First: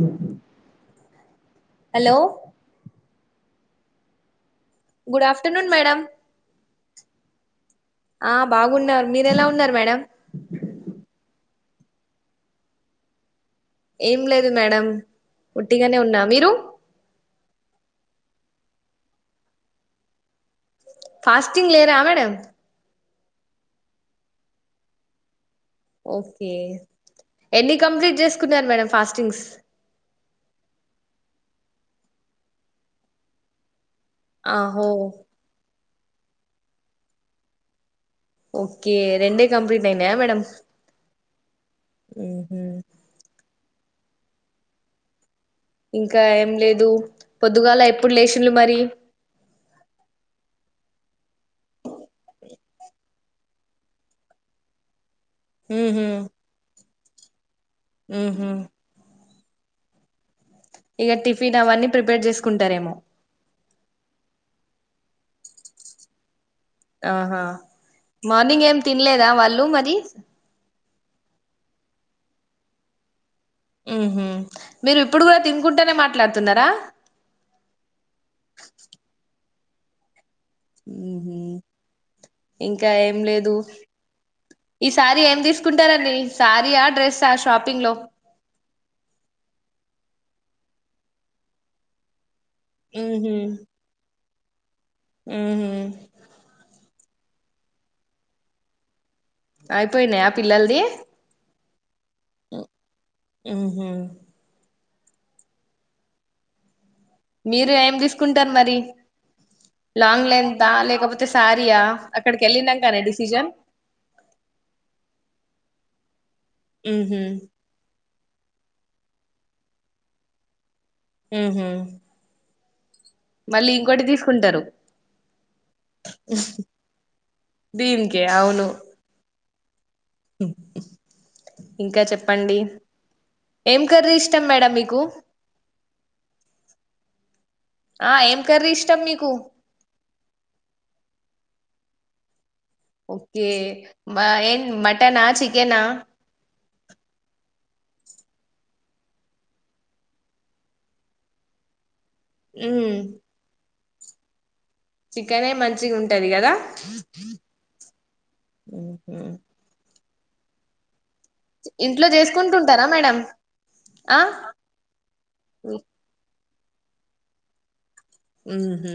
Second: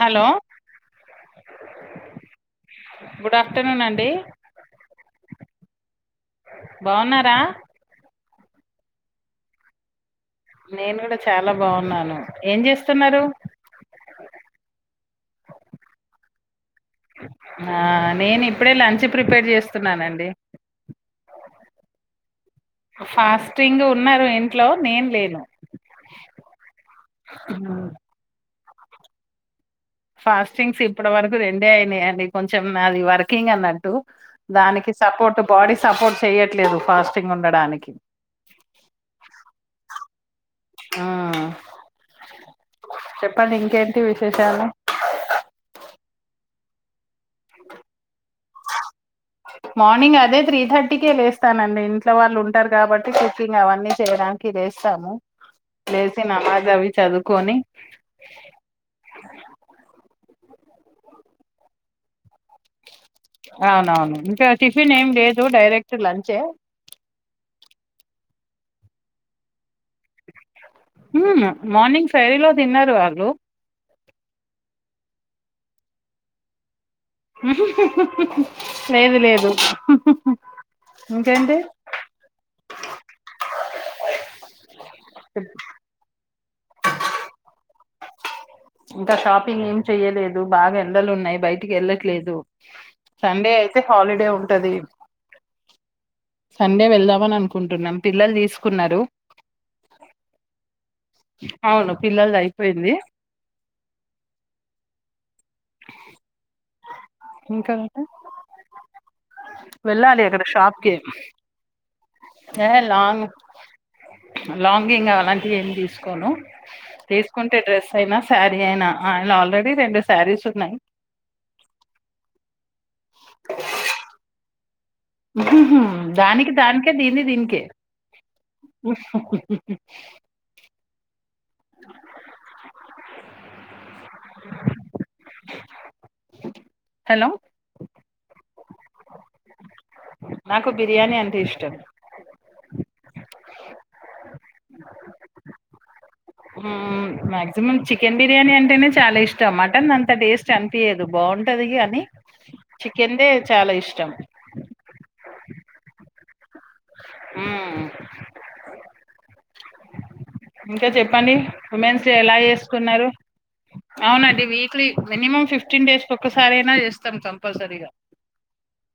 Hello hello good afternoon అండి good afternoon madam బావున్నారా ఆ బాగున్నారు మీర ఎలా ఉన్నారు మేడం నేను కూడా చాలా బాగున్నాను ఏం చేస్తున్నారు ఏం లేదు మేడం ఒట్టిగనే ఉన్నా మీరు ఆ, నేను ఇప్పుడే లంచ్ ప్రిపేర్ చేస్తున్నానండి ఫాస్టింగ్ లేరా మేడం ఫాస్టింగ్ ఉన్నరు ఇంట్లో నేను లేను ఓకే ఎన్ని కంప్లీట్ చేసుకున్నారు మేడం ఫాస్టింగ్స్ ఫాస్టింగ్స్ ఇప్పటి వరకు రెండే అయినయియండి కొంచెం నాది వర్కింగ్ అన్నట్టు ఆహో దానికి సపోర్ట్ బాడీ సపోర్ట్ చెయట్లేదు ఫాస్టింగ్ ఉండడానికి ఓకే రెండే కంప్లీట్ అయిన మేడం ఆ, ఊహు పని ఇంకేంటి విశేషాలు ఇంకా ఏం లేదు పొద్దుగాల ఎప్ మార్నింగ్ అదే త్రీ థట్ టికే లేస్తానండి ఇంట్లో వాళ్ళు ఉంటారు కాబట్టి కుక్కింగ్ అవన్నీ చేయడానికి లేస్తము లేసి నమాజ్ అవి చదువుకొని ఊహు ఇక టిఫిన్ అవన్నీ ప్రిపేర్ చేసు అవునవును ఇంకా టిఫిన్ ఏం లేదు డైరెక్ట్ లంచే ఆహా మార్నింగ్ ఏం తినలేదా వాళ్ళు మరి ఊ మార్నింగ్ ఫై లో తిన్నారు వాళ్ళు ఊహు మీరు ఇప్పుడు కూడా తినుకుంటనే మాట్లాడుతున్నారా లేదు లేదు ఊహు ఇంకేంటి ఇంకా ఏం లేదు ఈసారి ఏం తీసుకుంటారండి సారీ ఆ డ్రెస్ ఆ షాపింగ్ లో ఇంకా షాపింగ్ ఏం చెయ్యలేదు బాగా ఎండలు ఉన్నయి బయటికి వెళ్ళట్లేదు సండే అయితే హాలిడే ఉంటది ఊహు నుండే వెళ్దామని అనుకుంటున్నాం పిల్లలు తీసుకున్నారు అయిపోయినా ఆ పిల్లలది అవును పిల్లల్ది అయిపోయింది ఊహూ ఇంకా మీరు ఏం తీసుకుంటారు మరి వెళ్ళాలి లాంగ్ అక్కడ లెంతా షాప్ కి లేకపోతే సారియా అక్కడికి ఏ వెళ్ళినంకనే లాంగ్ డిసిషన్ లాంగింగ్ అలాంటివి ఏమి తీసుకోను ఊహూ తీసుకుంటే డ్రెస్ అయినా శారీ అయినా ఆయిన ఆల్రెడీ రెండు శారీస్ ఉన్నాయి ఊహు మళ్ళీ ఇంకోటి తీసుకుంటరు ఉహుహు దానికి దానికే దీన్ని దీనికే దీనికే స ఇంకా చెప్పండి ఏం కర్రీ ఇష్టం మేడం మీకు హలో ఆ ఏం కర్రీ ఇష్టం మీకు నాకు బిర్యానీ అంటే ఇష్టం ఓకే ఏన్ మటనా చికెనా మ్ మాక్సిమం చికెన్ బిర్యానీ అంటేనే చాలా ఇష్టం మటన్ అంత టేస్ట్ అనిపియదు బాగుంట ది కానీ మ్మ్ చికెన్ దే చాలా ఇష్టం చికెనే మంచిగా ఉంటది కదా మ్మ్. ఇంకా చెప్పండి ఉమెన్స్ ఇంట్లో డే ఎలా చేసుకుంటుంటారా చేసుకున్నారు మేడం ఆ అవునండి వీక్లీ మినిమం ఫిఫ్టీన్ డేస్ కి ఒక్కసారి అయినా చేస్తాం కంపల్సరీగా ఉమ్ హు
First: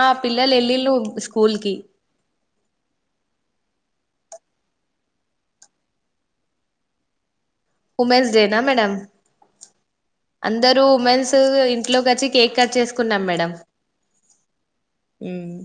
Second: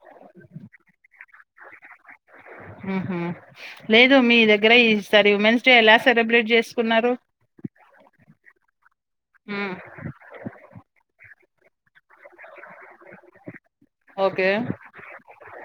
ఆ పిల్లలు ఎళ్ళిళ్ళు స్కూల్ కి ఉమ్ హ లేదు మీ దగ్గర ఈ సారి ఉమెన్స్ డే ఎలా సెలబ్రేట్ చేసుకున్నారు ఉమెన్స్ డే నా మేడం అందరు ఉమెన్స్ స్ ఇంట్లోకి వచ్చి కేక్ కట్ చేసుకున్నాం మేడం ఓకే మ్మ్